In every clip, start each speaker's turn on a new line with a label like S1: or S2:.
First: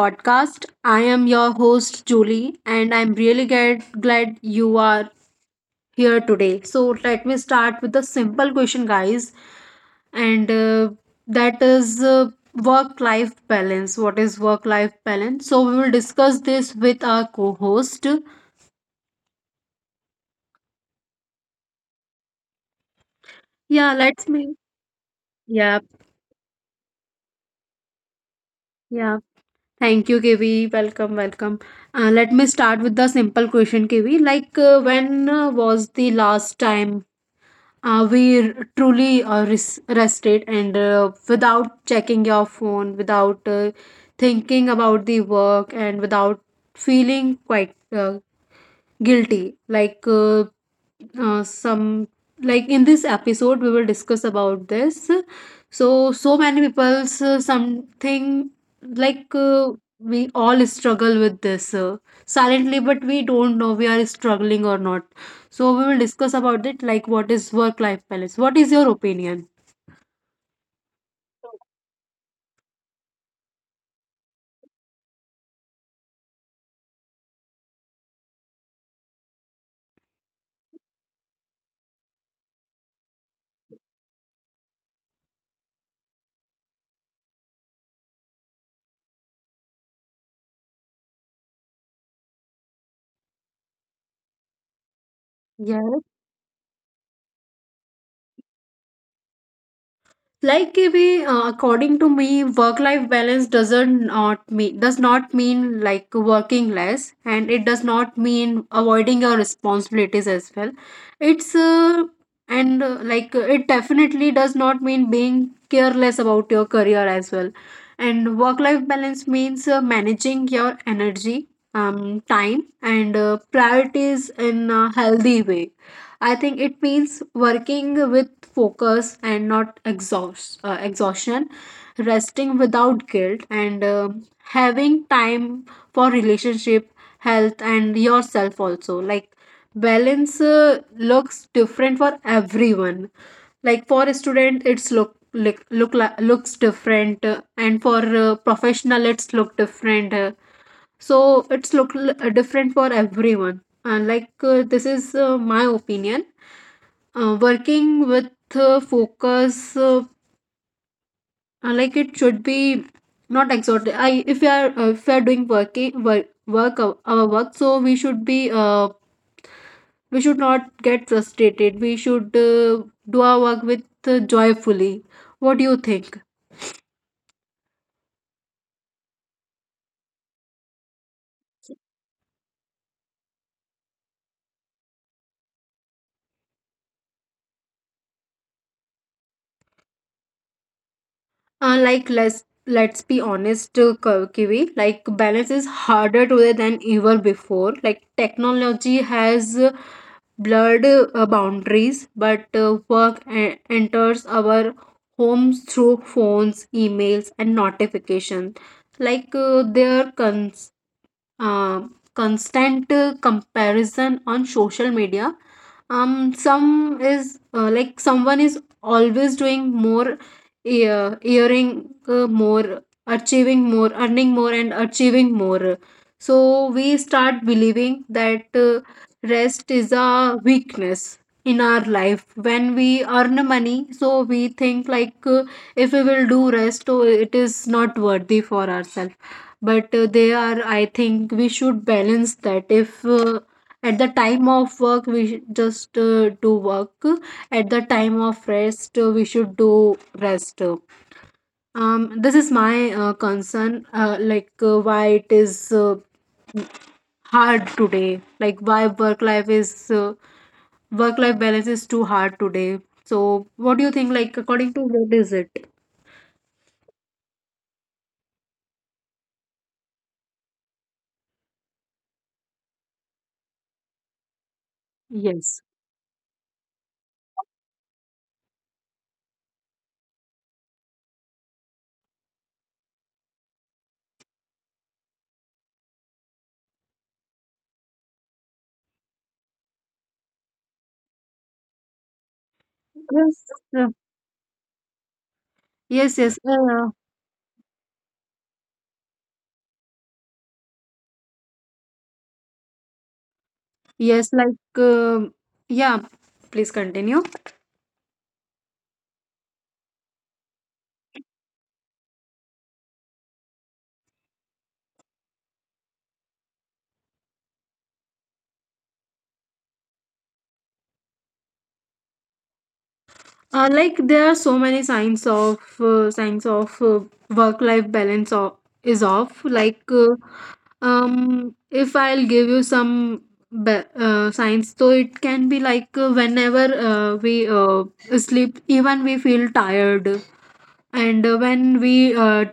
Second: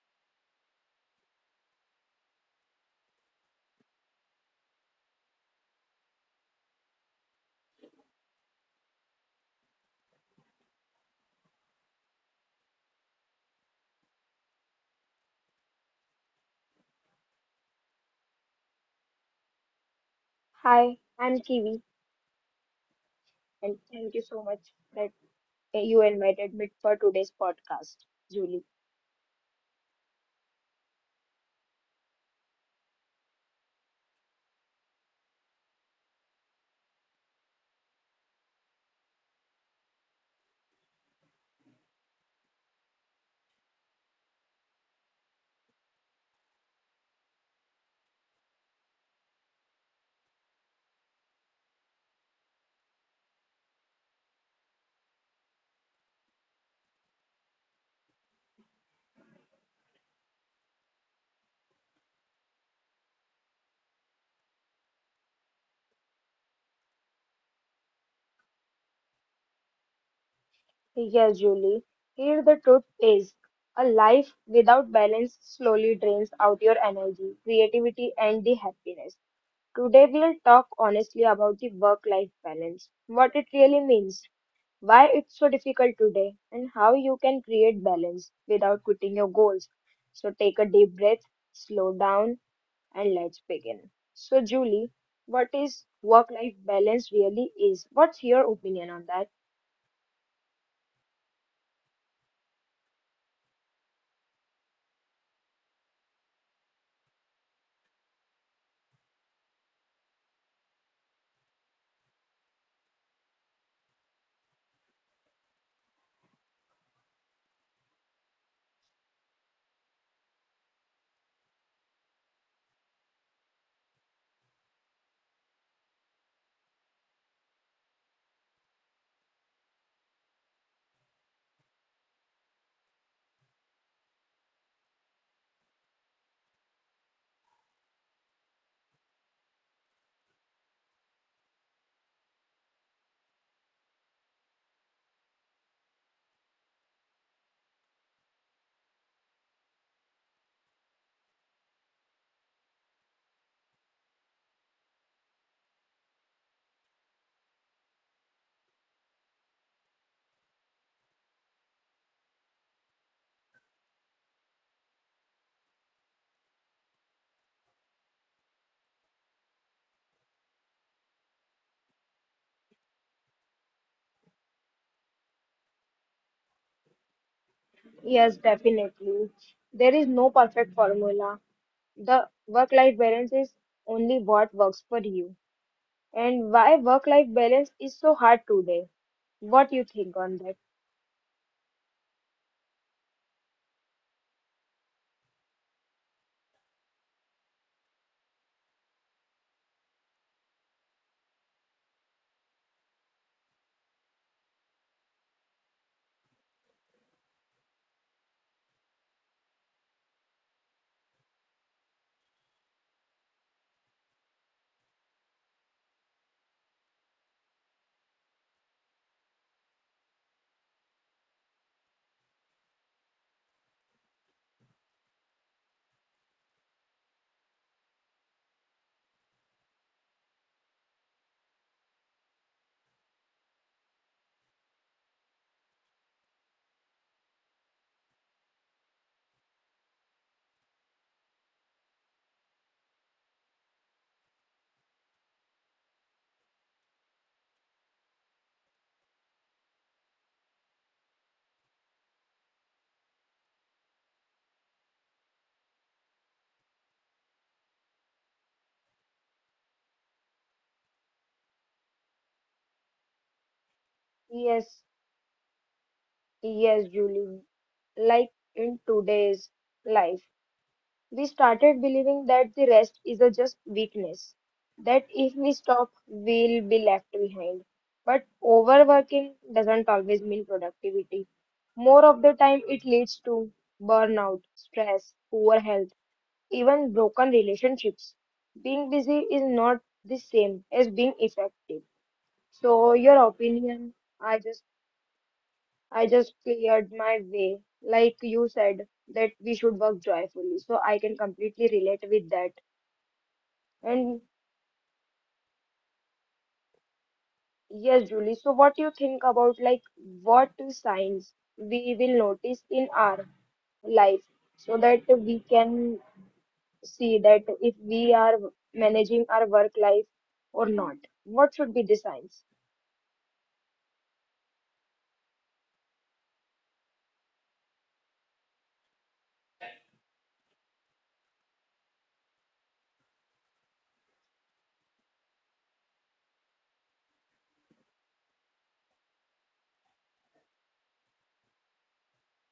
S1: podcast. I am your host, Julie, and I'm really glad you are here today. So, let me start with a simple question, guys. And that is work life balance. What is work life balance? So, we will discuss this with our co host.
S2: Hi, I'm Kiwi, and
S1: Yeah,
S2: thank you
S1: let's
S2: so
S1: me.
S2: much that
S1: Yeah,
S2: you invited me for today's podcast, Julie.
S1: yeah. Thank you, KV. Welcome, welcome. Let me start with the simple question, KV. Like, when was the last time? We truly rested and without checking your phone, without thinking about the work, and without feeling quite guilty, like some like in this episode we will discuss about this, so so many people's something like we all struggle with this silently, but we don't know we are struggling or not. So we will discuss about it, like what is work life balance? What is your opinion?
S2: Yes, Julie. Here the truth is a life without balance slowly drains out your energy, creativity, and the happiness. Today we'll talk honestly about the work-life balance, what it really means, why it's so difficult today, and how you can create balance without quitting your goals. So take a deep breath, slow down and let's begin. So, Julie, what is
S1: Yes,
S2: work life balance really is? What's your opinion on that?
S1: like a way, according to me work life balance does not mean like working less, and it does not mean avoiding your responsibilities as well. It's and Like it definitely does not mean being careless about your career as well. And work life balance means managing your energy, time and priorities in a healthy way. I think it means working with focus and not exhaust exhaustion, resting without guilt, and having time for relationship, health and yourself also. Like balance looks different for everyone. Like for a student it's looks different, and for professional it's look different. So it's different for everyone, and like this is my opinion. Working with focus, like it should be not exhausted. I If we are if we are doing working work work our work, so we should be we should not get frustrated. We should do our work with joyfully. What do you think?
S2: Yes, definitely. There is no perfect formula. The work life balance is only what works for you. And why work life balance is so hard today? What you think on that?
S1: Like let's be honest, Kiwi. Like balance is harder today than ever before. Like technology has blurred boundaries, but work enters our homes through phones, emails, and notifications. Like uh, constant comparison on social media, some is like someone is always doing more, earning more and achieving more. So we start believing that rest is a weakness. In our life, when we earn money, so we think like if we will do rest, oh, it is not worthy for ourselves. But they are, I think we should balance that. If at the time of work we should just do work, at the time of rest we should do rest. This is my concern, like why it is hard today, like why work life is uh, work life balance is too hard today. So what do you think, like according to,
S2: Yes,
S1: what is it?
S2: yes, Julie. Like in today's life, we started believing that the rest is a just weakness, that if we
S1: yes
S2: stop, we'll be left behind. But overworking doesn't always mean productivity. More of the time, it leads to burnout, stress, poor health, even broken relationships. Being busy is not the same as being effective. So, your
S1: yes uh,
S2: opinion, I just I
S1: yes
S2: just
S1: yes uh,
S2: cleared my way. Like you said, that we should work joyfully. So I can completely relate with that. And
S1: yes, like yeah, please continue.
S2: yes, Julie, so what do you think about like what signs we will notice in our life so that we can see that if we are managing our work life or not? What should be the signs?
S1: Like there are so many signs of work life balance is off, like if I'll give you some signs, so it can be like whenever we sleep even we feel tired. And when we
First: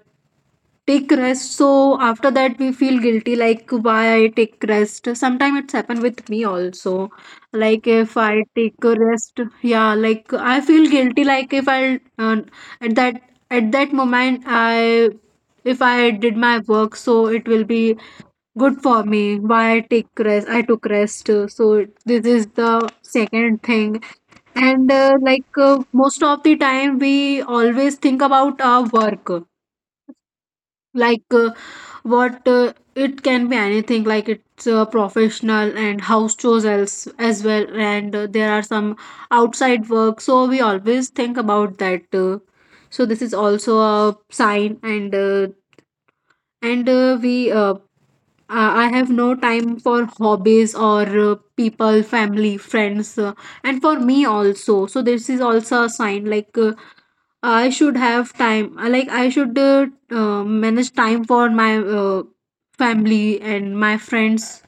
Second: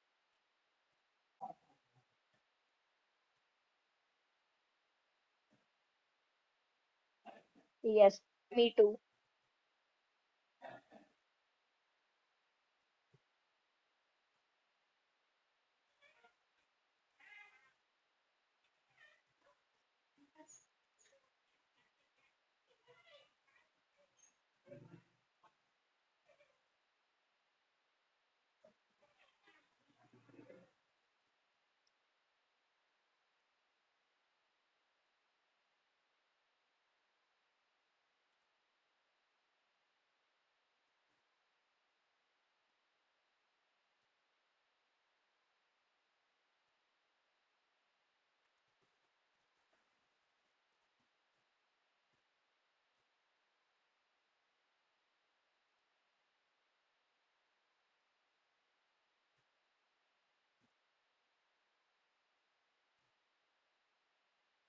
S1: take rest, so after that we feel guilty, like why I take rest. Sometimes it's happened with me also, like if
S2: Yes,
S1: I
S2: me
S1: take a
S2: too.
S1: rest, yeah, like I feel guilty. Like if I at that at that moment, I if I did my work, so it will be good for me. Why I take rest, I took rest. So this is the second thing. And like most of the time we always think about our work, like what it can be anything, like it's professional and house chores as well. And there are some outside work, so we always think about that. So this is also a sign. And we I have no time for hobbies or people, family, friends, and for me also. So this is also a sign, like I should have time. I Like I should manage time for my family and my friends,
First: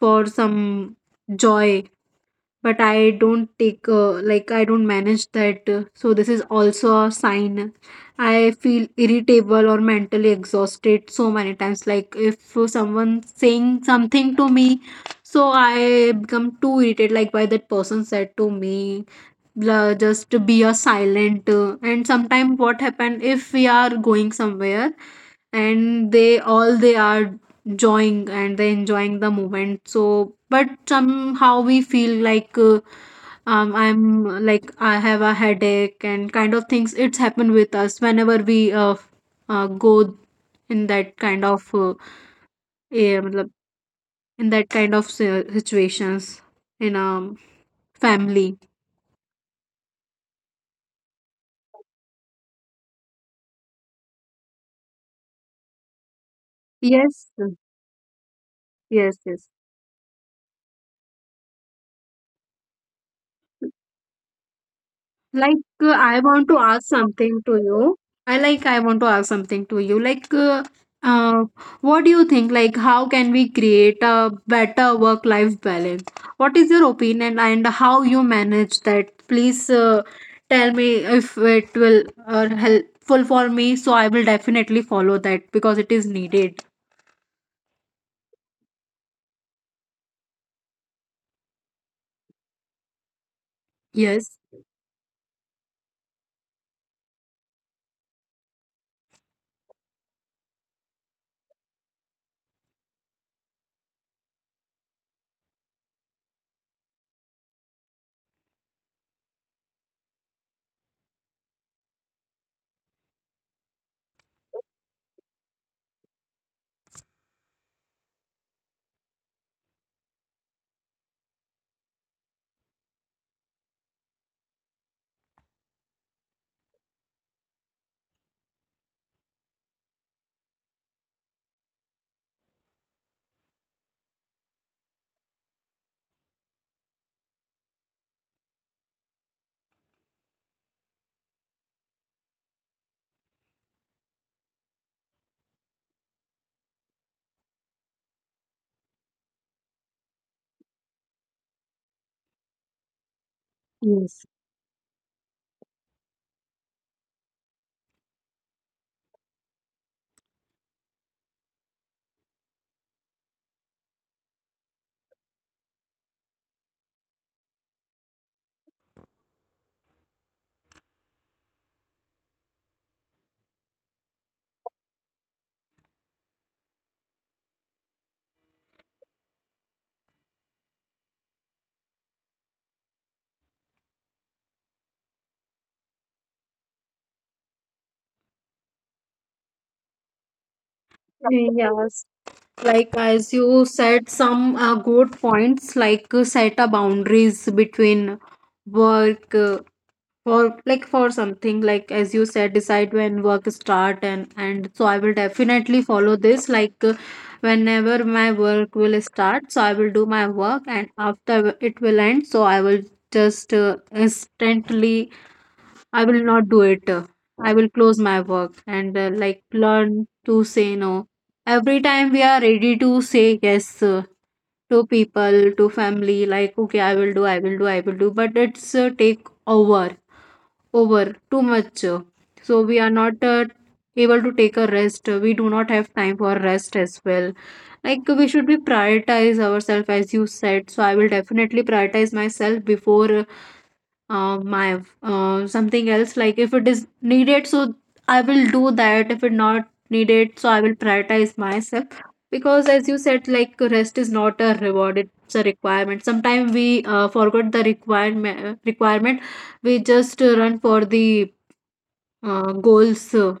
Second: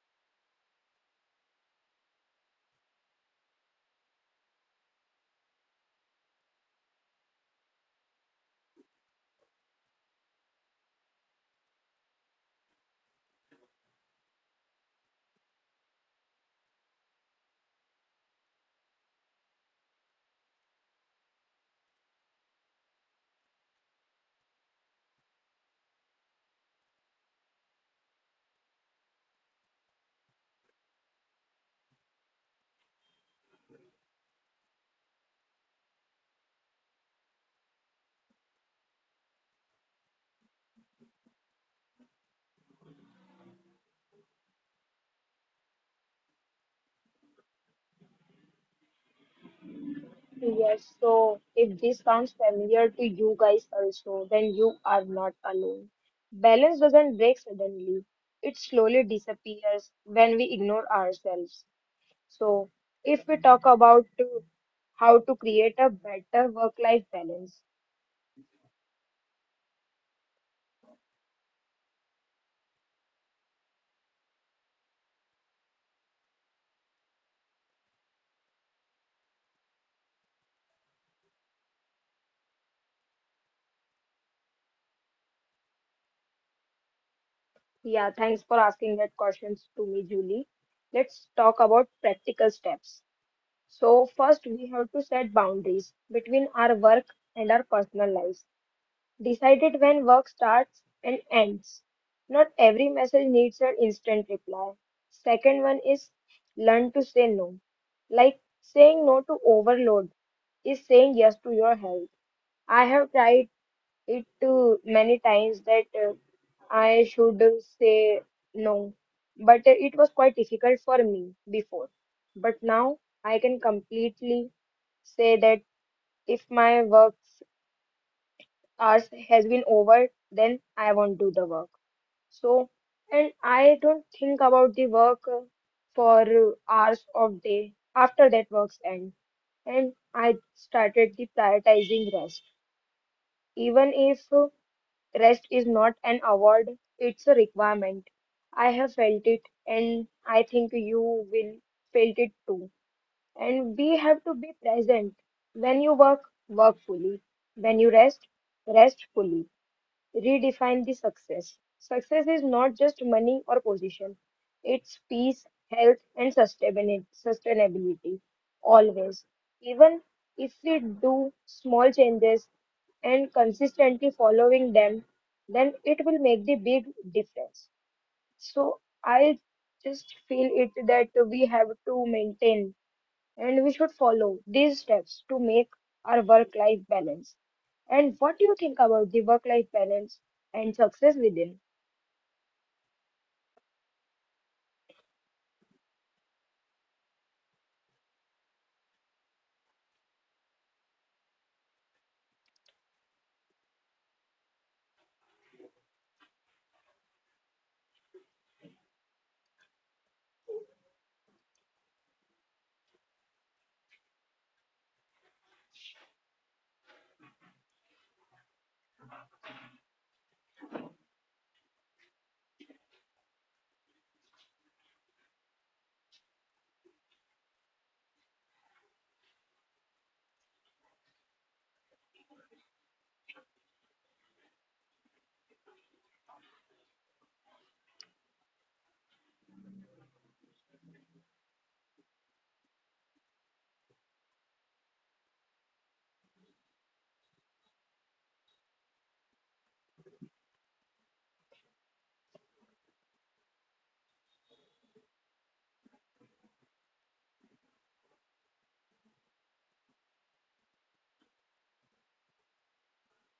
S1: for some joy. But I don't take like I don't manage that. So this is also a sign. I feel irritable or mentally exhausted so many times. Like if someone saying something to me, so I become too irritated. Like why that person said to me, just to be a silent. And sometimes what happen, if we are going somewhere and they all they are enjoying, and they enjoying the moment, so but somehow we feel like I'm like I have a headache and kind of things. It's happened with us whenever we go in that kind of eh, matlab, in that kind of situations in a family.
S2: Yes, so if this sounds familiar to you guys also, then you are not alone. Balance doesn't
S1: Yes,
S2: break suddenly, it slowly
S1: yes, yes.
S2: disappears when we ignore ourselves. So, if we talk about to, how to
S1: Like,
S2: create a
S1: I want
S2: better
S1: to ask
S2: work-life
S1: something to
S2: balance,
S1: you. I Like, I want to ask something to you. Like, uh, what do you think? Like, how can we create a better work-life balance? What is your opinion and how you manage that? Please, tell me if it will helpful for me. So I will definitely follow that because it is needed.
S2: yeah, thanks for asking that questions to me, Julie. Let's talk about practical steps. So,
S1: Yes.
S2: first, we have to set boundaries between our work and our personal lives. Decided when work starts and ends. Not every message needs an instant reply. Second one is learn to say no. Like saying no to overload is saying yes to your health. I have tried it too many times that I should say no, but it was quite difficult for me before. But now I can completely say that if my work hours has been over, then I won't do the work. So, and I don't think about the work for hours of day after that work's end. And I started the prioritizing rest. Even if rest is not an award, it's a requirement. I have felt it, and I think you will felt it too. And we have
S1: Yes.
S2: to be present. When you work, work fully. When you rest, rest fully. Redefine the success. Success is not just money or position, it's peace, health, and sustainability. Always. Even if we do small changes and consistently following them, then it will make the big difference. So I just feel it that we have to maintain and we should follow these steps to make our work life balance. And what do you think about the work life balance and success within?
S1: Yes. Like as you said some good points, like set a boundaries between work, for like for something, like as you said decide when work start and so I will definitely follow this. Like whenever my work will start, so I will do my work, and after it will end, so I will just instantly, I will not do it. I will close my work. And like learn to say no. Every time we are ready to say yes to people, to family, like okay, I will do, I will do, I will do, but it's take over too much. So we are not able to take a rest. We do not have time for rest as well. Like we should be prioritize ourselves, as you said. So I will definitely prioritize myself before my something else. Like if it is needed, so I will do that. If it not needed, so I will prioritize myself, because as you said, like rest is not a reward, it's a requirement. Sometimes we forget the requirement, we just run for the goals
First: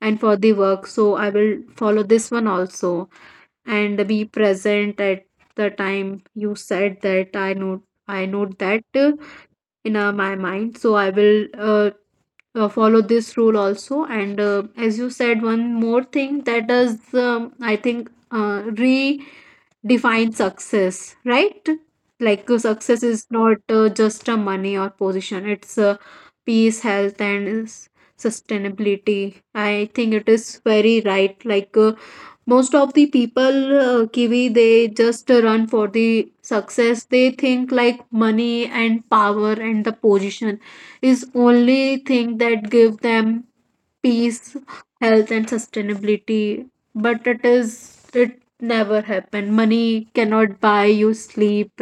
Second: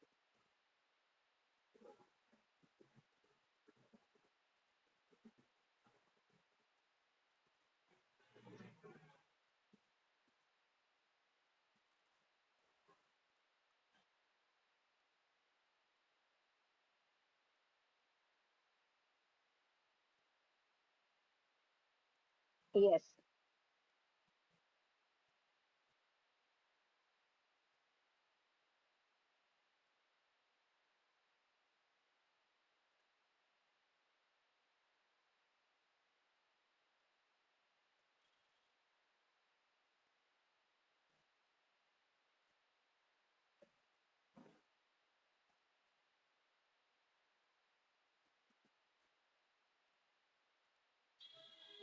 S1: and for the work. So I will follow this one also. And be present at the time, you said that. I know, I note that in my mind. So I will follow this rule also. And as you said, one more thing that does, I think, redefine success, right? Like success
S2: Yes,
S1: is not just a money or position, it's peace, health, and sustainability. I think it is very right. Like, most of the people, Kiwi, they just run for the success. They think like money and power and the position is only thing that give them peace, health and sustainability. But it is, it never happen. Money cannot buy you sleep.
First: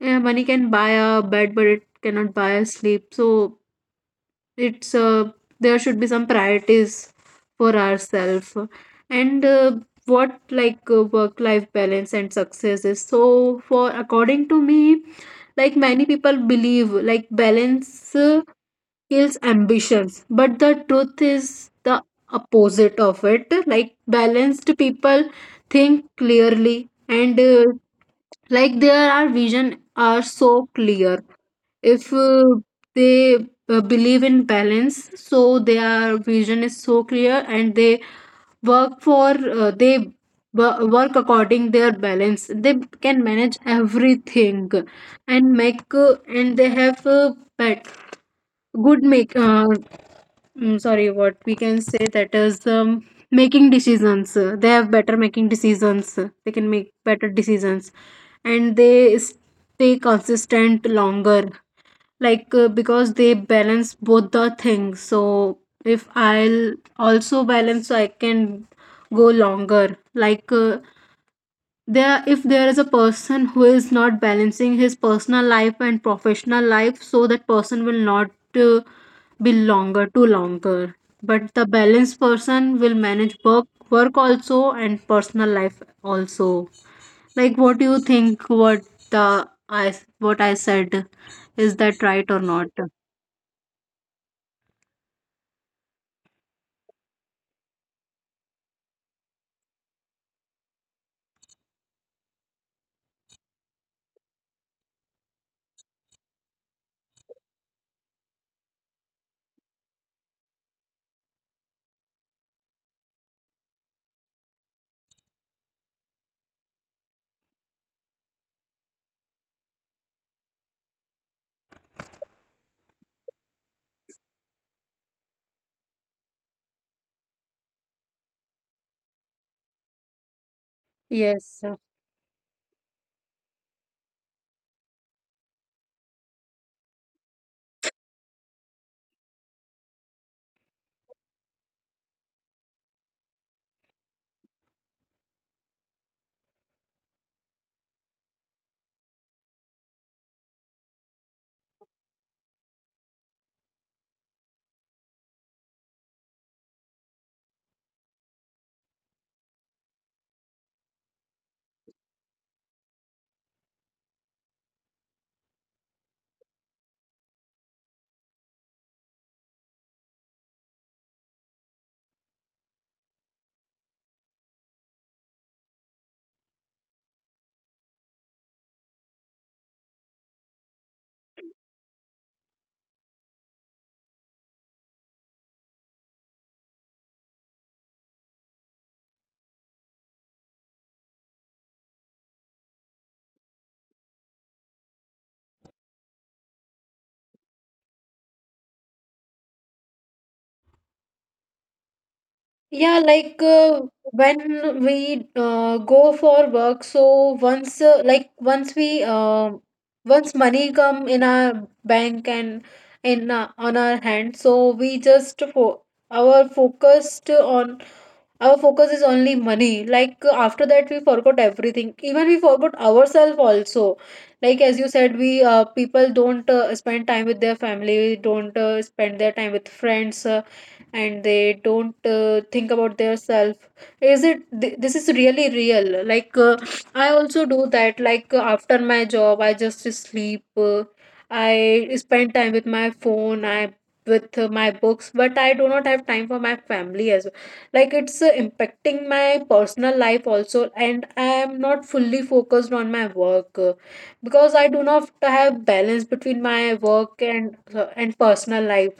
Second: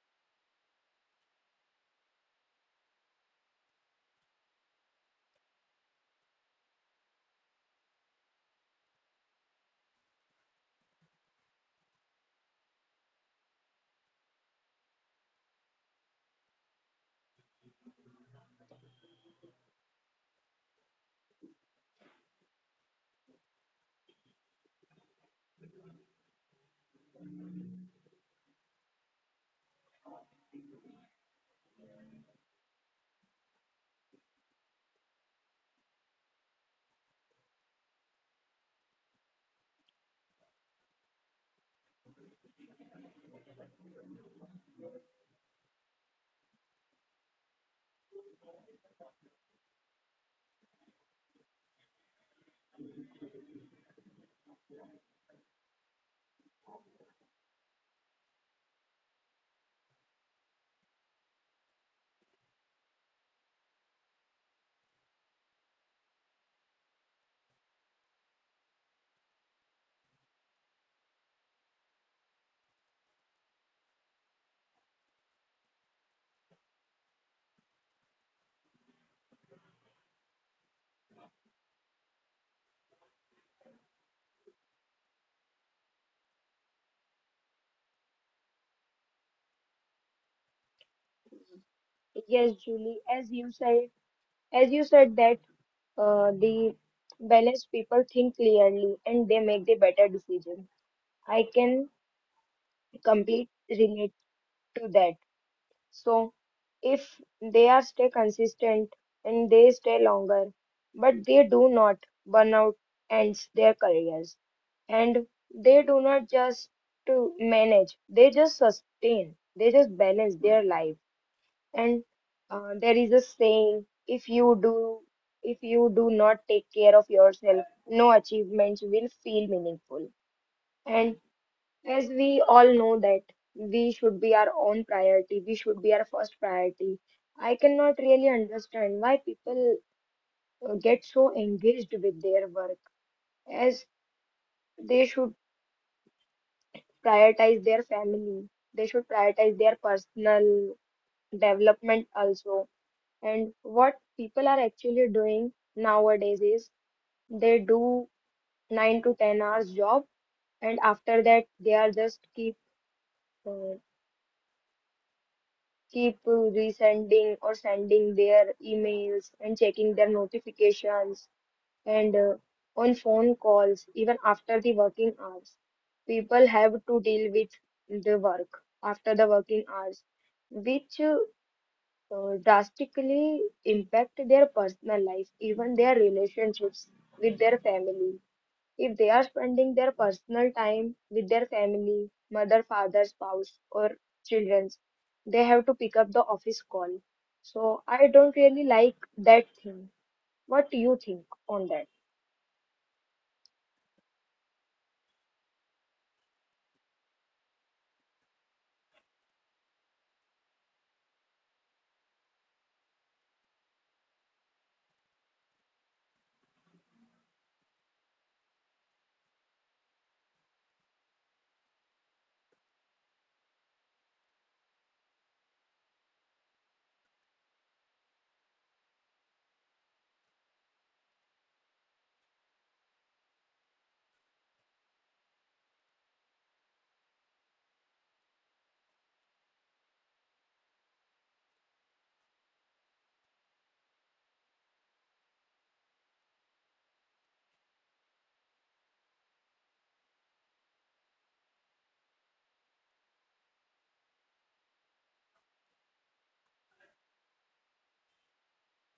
S1: Yeah, money can buy a bed but it cannot buy a sleep. So it's there should be some priorities for ourselves. And what like work-life balance and success is. So, for according to me, like many people believe like balance kills ambitions, but the truth is the opposite of it. Like balanced people think clearly and like their our vision are so clear. If they believe in balance, so their vision is so clear and they work for, they work according their balance. They can manage everything and make and they have good make uh, sorry, what we can say that is, making decisions, they have better making decisions, they can make better decisions and they stay consistent longer. Like because they balance both the things, so if I'll also balance, so I can go longer. Like there, if there is a person who is not balancing his personal life and professional life, so that person will not uh, be longer, too longer. But the balanced person will manage work also and personal life also. Like what do you think, the i what I said, is that right or
S2: yes,
S1: not?
S2: Julie, as you said that the balanced people think clearly and they make the better decision. I can complete relate to that. So if they are stay consistent and they stay longer, but they do not burn out ends their careers and they do not just to manage, they just sustain, they just balance their life. And there is a saying, if you do not take care of yourself, no achievements will feel meaningful. And
S1: Yes.
S2: as we all know that we should be our own priority, we should be our first priority. I cannot really understand why people get so engaged with their work, as they should prioritize their family, they should prioritize their personal development also. And what people are actually doing nowadays is they do 9 to 10 hours job, and after that, they are just uh, keep resending or sending their emails and checking their notifications and on phone calls. Even after the working hours, people have to deal with the work after the working hours, which drastically impact their personal life, even their relationships with their family. If they are spending their personal time with their family, mother, father, spouse, or children, they have to pick up the office call. So I don't really like that thing. What do you think on that?
S1: Yeah, like when we go for work, so once like once we once money come in our bank and in on our hand, so we just fo our focused on our focus is only money. Like after that, we forgot everything. Even we forgot ourselves also. Like as you said, we people don't spend time with their family, don't spend their time with friends, and they don't think about their self. This is really real? I also do that. Like after my job, I just sleep. I spend time with my phone. I with my books, but I do not have time for my family as like it's impacting my personal life also, and I am not fully focused on my work, because I do not have balance between my work and and personal life,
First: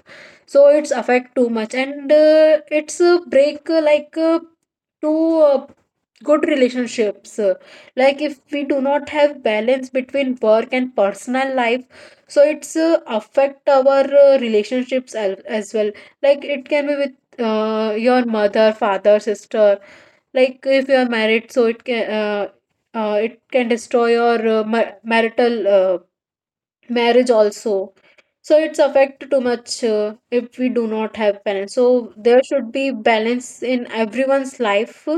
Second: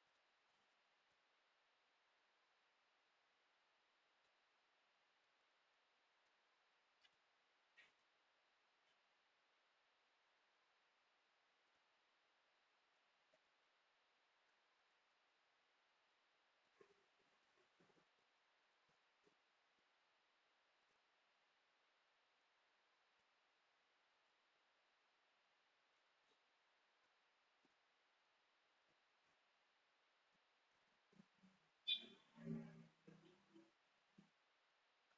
S1: so it's affect too much, and it's a break like to uh, good relationships, like if we do not have balance between work and personal life, so it's affect our relationships as well. Like it can be with your mother, father, sister. Like if you are married, so it can destroy your marital marriage also. So it's affect too much if we do not have balance. So there should be balance in everyone's life,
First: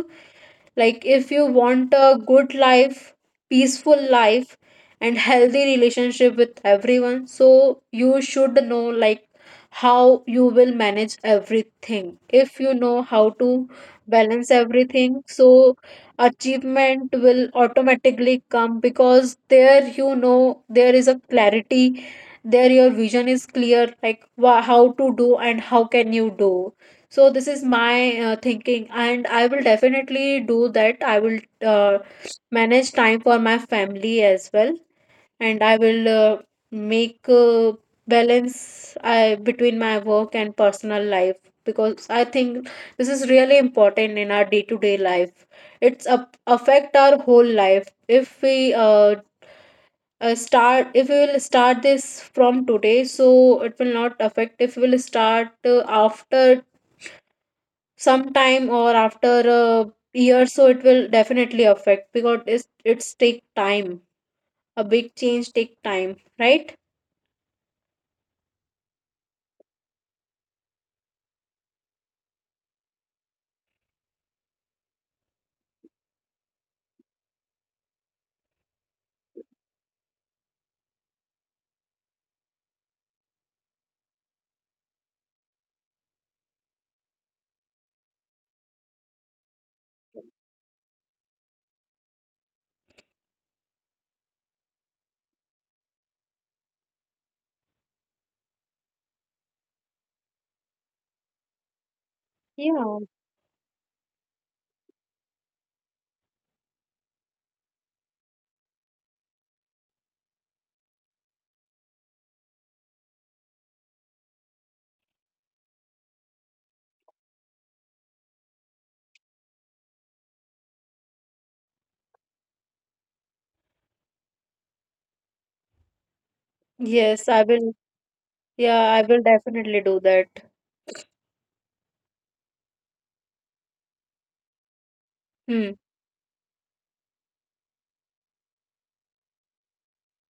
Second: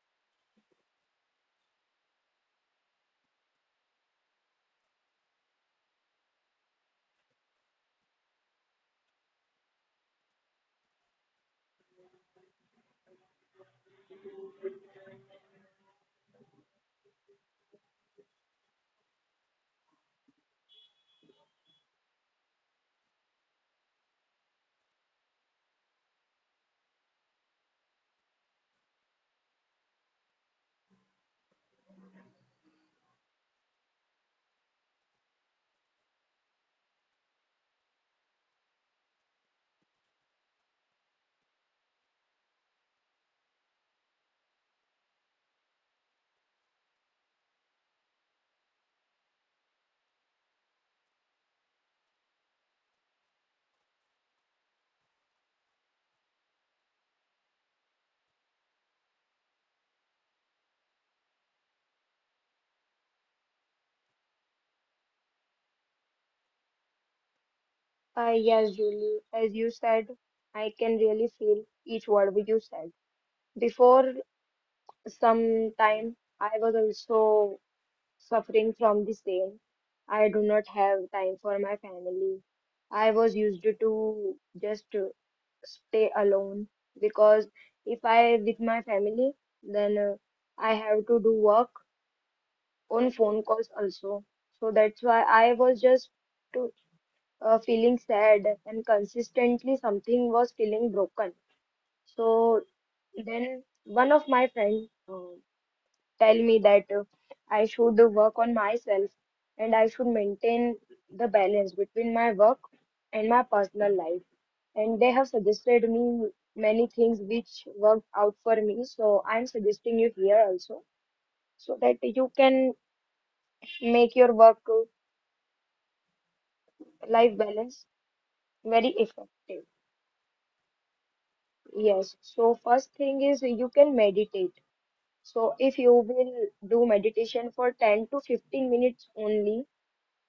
S1: like, if you want a good life, peaceful life, and healthy relationship with everyone, so you should know, like, how you will manage everything. If you know how to balance everything, so achievement will automatically come because there you know there is a clarity, there your vision is clear, like how to do and how can you do. So this is my thinking, and I will definitely do that. I will uh, manage time for my family as well, and I will make balance between my work and personal life, because I think this is really important in our day-to-day life. It's up affect our whole life. If we will start this from today, so it will not affect. If we will start after sometime or after a year, so it will definitely affect because it's take time, a big change take time, right?
S2: Yes, Julie, as you said, I can really feel each word you said. Before some time, I was also suffering from the same. I do not have time for my family. I was used to just stay alone because if I with my family, then I have to do work on phone calls also. So that's why I was just to, feeling sad, and consistently something was feeling broken. So
S1: Yeah.
S2: then one of my friend tell me that I should work on myself and I should maintain the balance between my work and my personal life. And they have suggested me many things which worked out for me. So I'm suggesting you here also so that you can make your work
S1: Yes,
S2: life
S1: I will.
S2: balance
S1: Yeah,
S2: very
S1: I will
S2: effective.
S1: definitely do that.
S2: Yes. So first thing is you can meditate. So
S1: Hmm.
S2: if you will do meditation for 10 to 15 minutes only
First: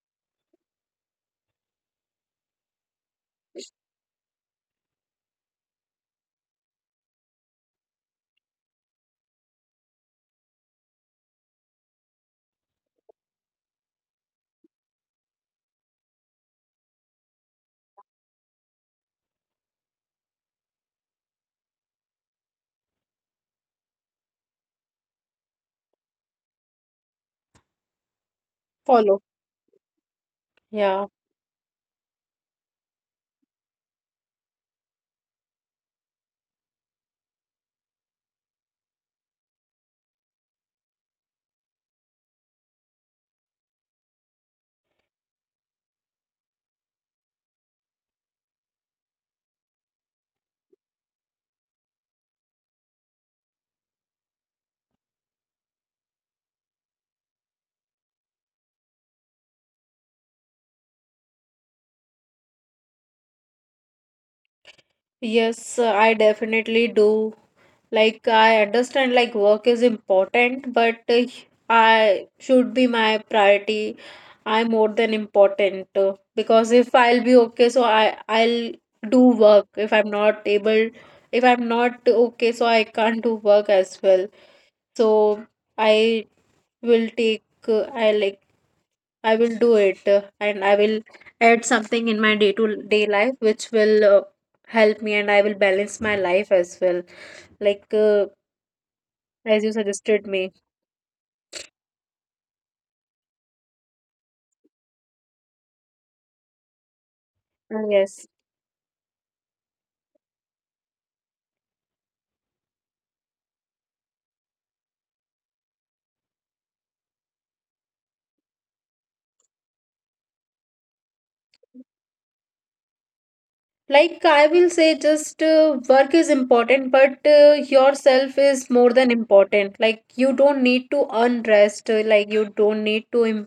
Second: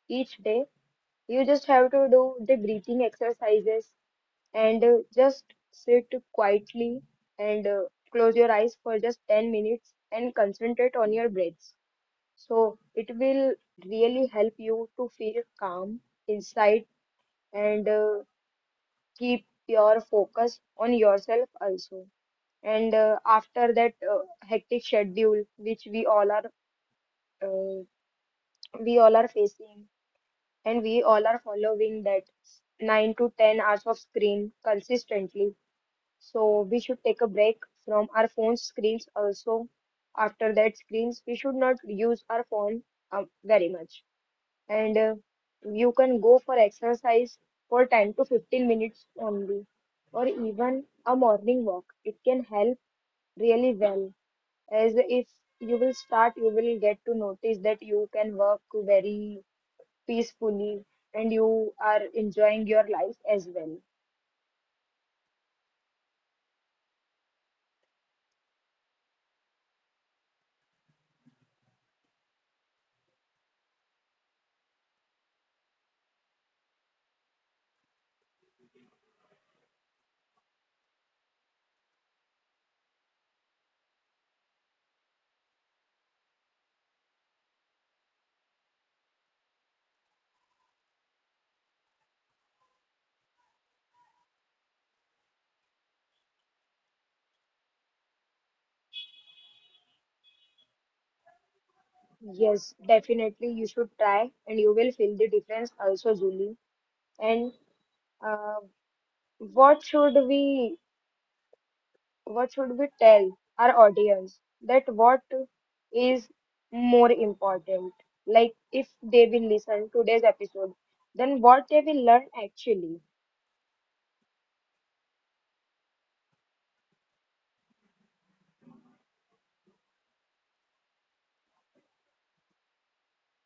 S2: each day. You just have to do the breathing exercises and just sit quietly and close your eyes for just 10 minutes and concentrate on your breaths. So it will really help you to feel calm inside and keep your focus on yourself also. And after that hectic schedule which uh, we all
S1: Follow.
S2: are facing and we
S1: Yeah.
S2: all are following that, 9 to 10 hours of screen consistently. So we should take a break from our phone screens also. After that screens, we should not use our phone very much. And you can go for exercise for 10 to 15 minutes only, or even a morning walk. It can help really well, as if you will start, you will get to notice that you can work very peacefully and you are enjoying your life as well.
S1: Yes, I definitely do. Like, I understand, like, work is important, but I should be my priority. I'm more than important, because if I'll be okay, so I'll do work. If I'm not able, if I'm not okay, so I can't do work as well. So I will take. I will do it, and I will add something in my day to day life which will help me, and I will balance my life as well. Like, as you suggested me.
S2: Yes, definitely you should try and you will feel the difference also, Julie. And
S1: Yes.
S2: uh, what should we, what should we tell our audience that what is more important? Like if they will listen today's episode, then what they will learn actually.
S1: Like, I will say just, work is important, but yourself is more than important. Like, you don't need to earn rest. Like, you don't need to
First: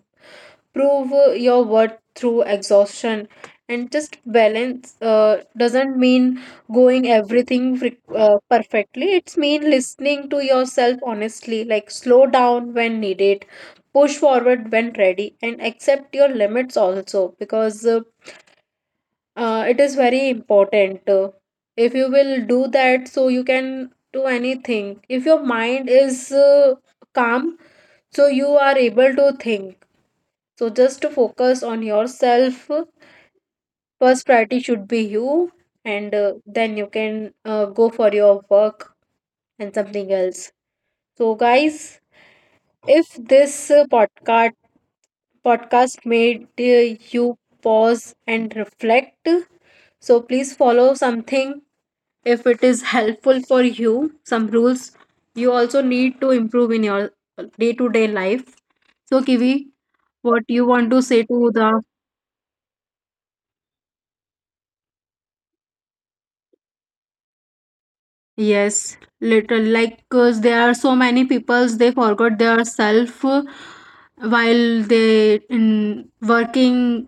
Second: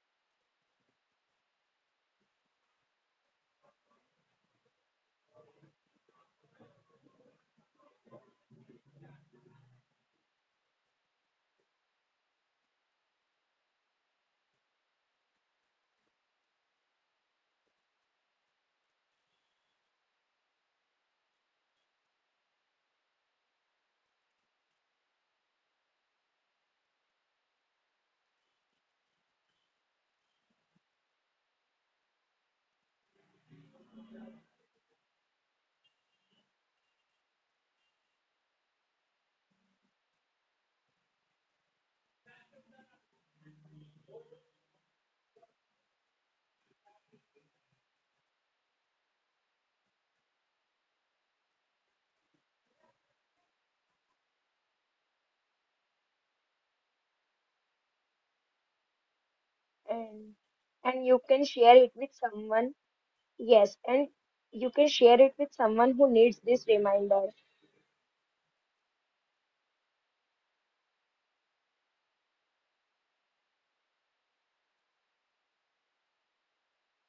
S1: prove your worth through exhaustion, and just balance doesn't mean going everything perfectly. It's mean listening to yourself honestly, like slow down when needed, push forward when ready, and accept your limits also, because it is very important. If you will do that, so you can do anything. If your mind is calm, so you are able to think, so just to focus on yourself. First priority should be you, and then you can go for your work and something else. So, guys, if this podcast made you pause and reflect, so please follow something if it is helpful for you. Some rules you also need to improve in your day to day life. So, Kiwi,
S2: and
S1: what you want to
S2: and you
S1: say
S2: can
S1: to
S2: share
S1: the.
S2: it with someone. Yes, and you can share it with someone who needs this reminder.
S1: Yes, little like cause there are so many peoples they forgot their self, while they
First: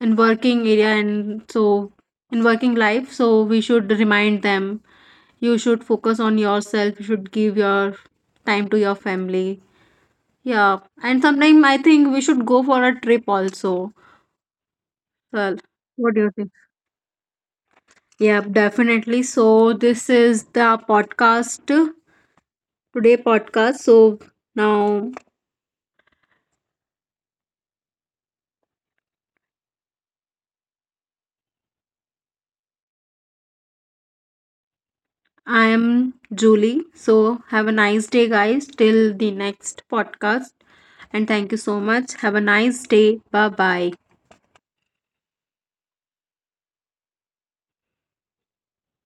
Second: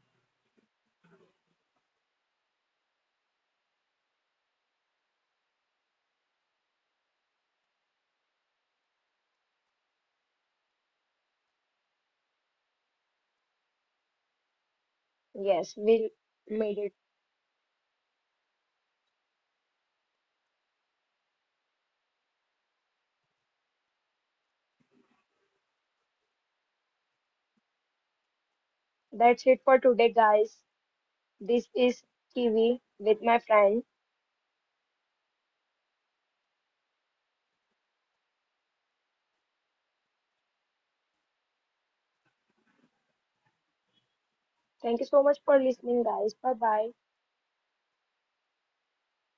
S1: in working area and so in working life. So we should remind them. You should focus on yourself. You should give your time to your family. Yeah, and sometimes I think we should go for a trip also. Well,
S2: Yes, we
S1: what do you think?
S2: made it.
S1: Yeah, definitely. So this is the podcast. Today podcast. So now
S2: That's it for today, guys. This is Kiwi with my friend.
S1: I am Julie. So have a nice day, guys. Till the next podcast. And thank you so much. Have a nice day. Bye bye.
S2: Thank you so much for listening, guys. Bye bye.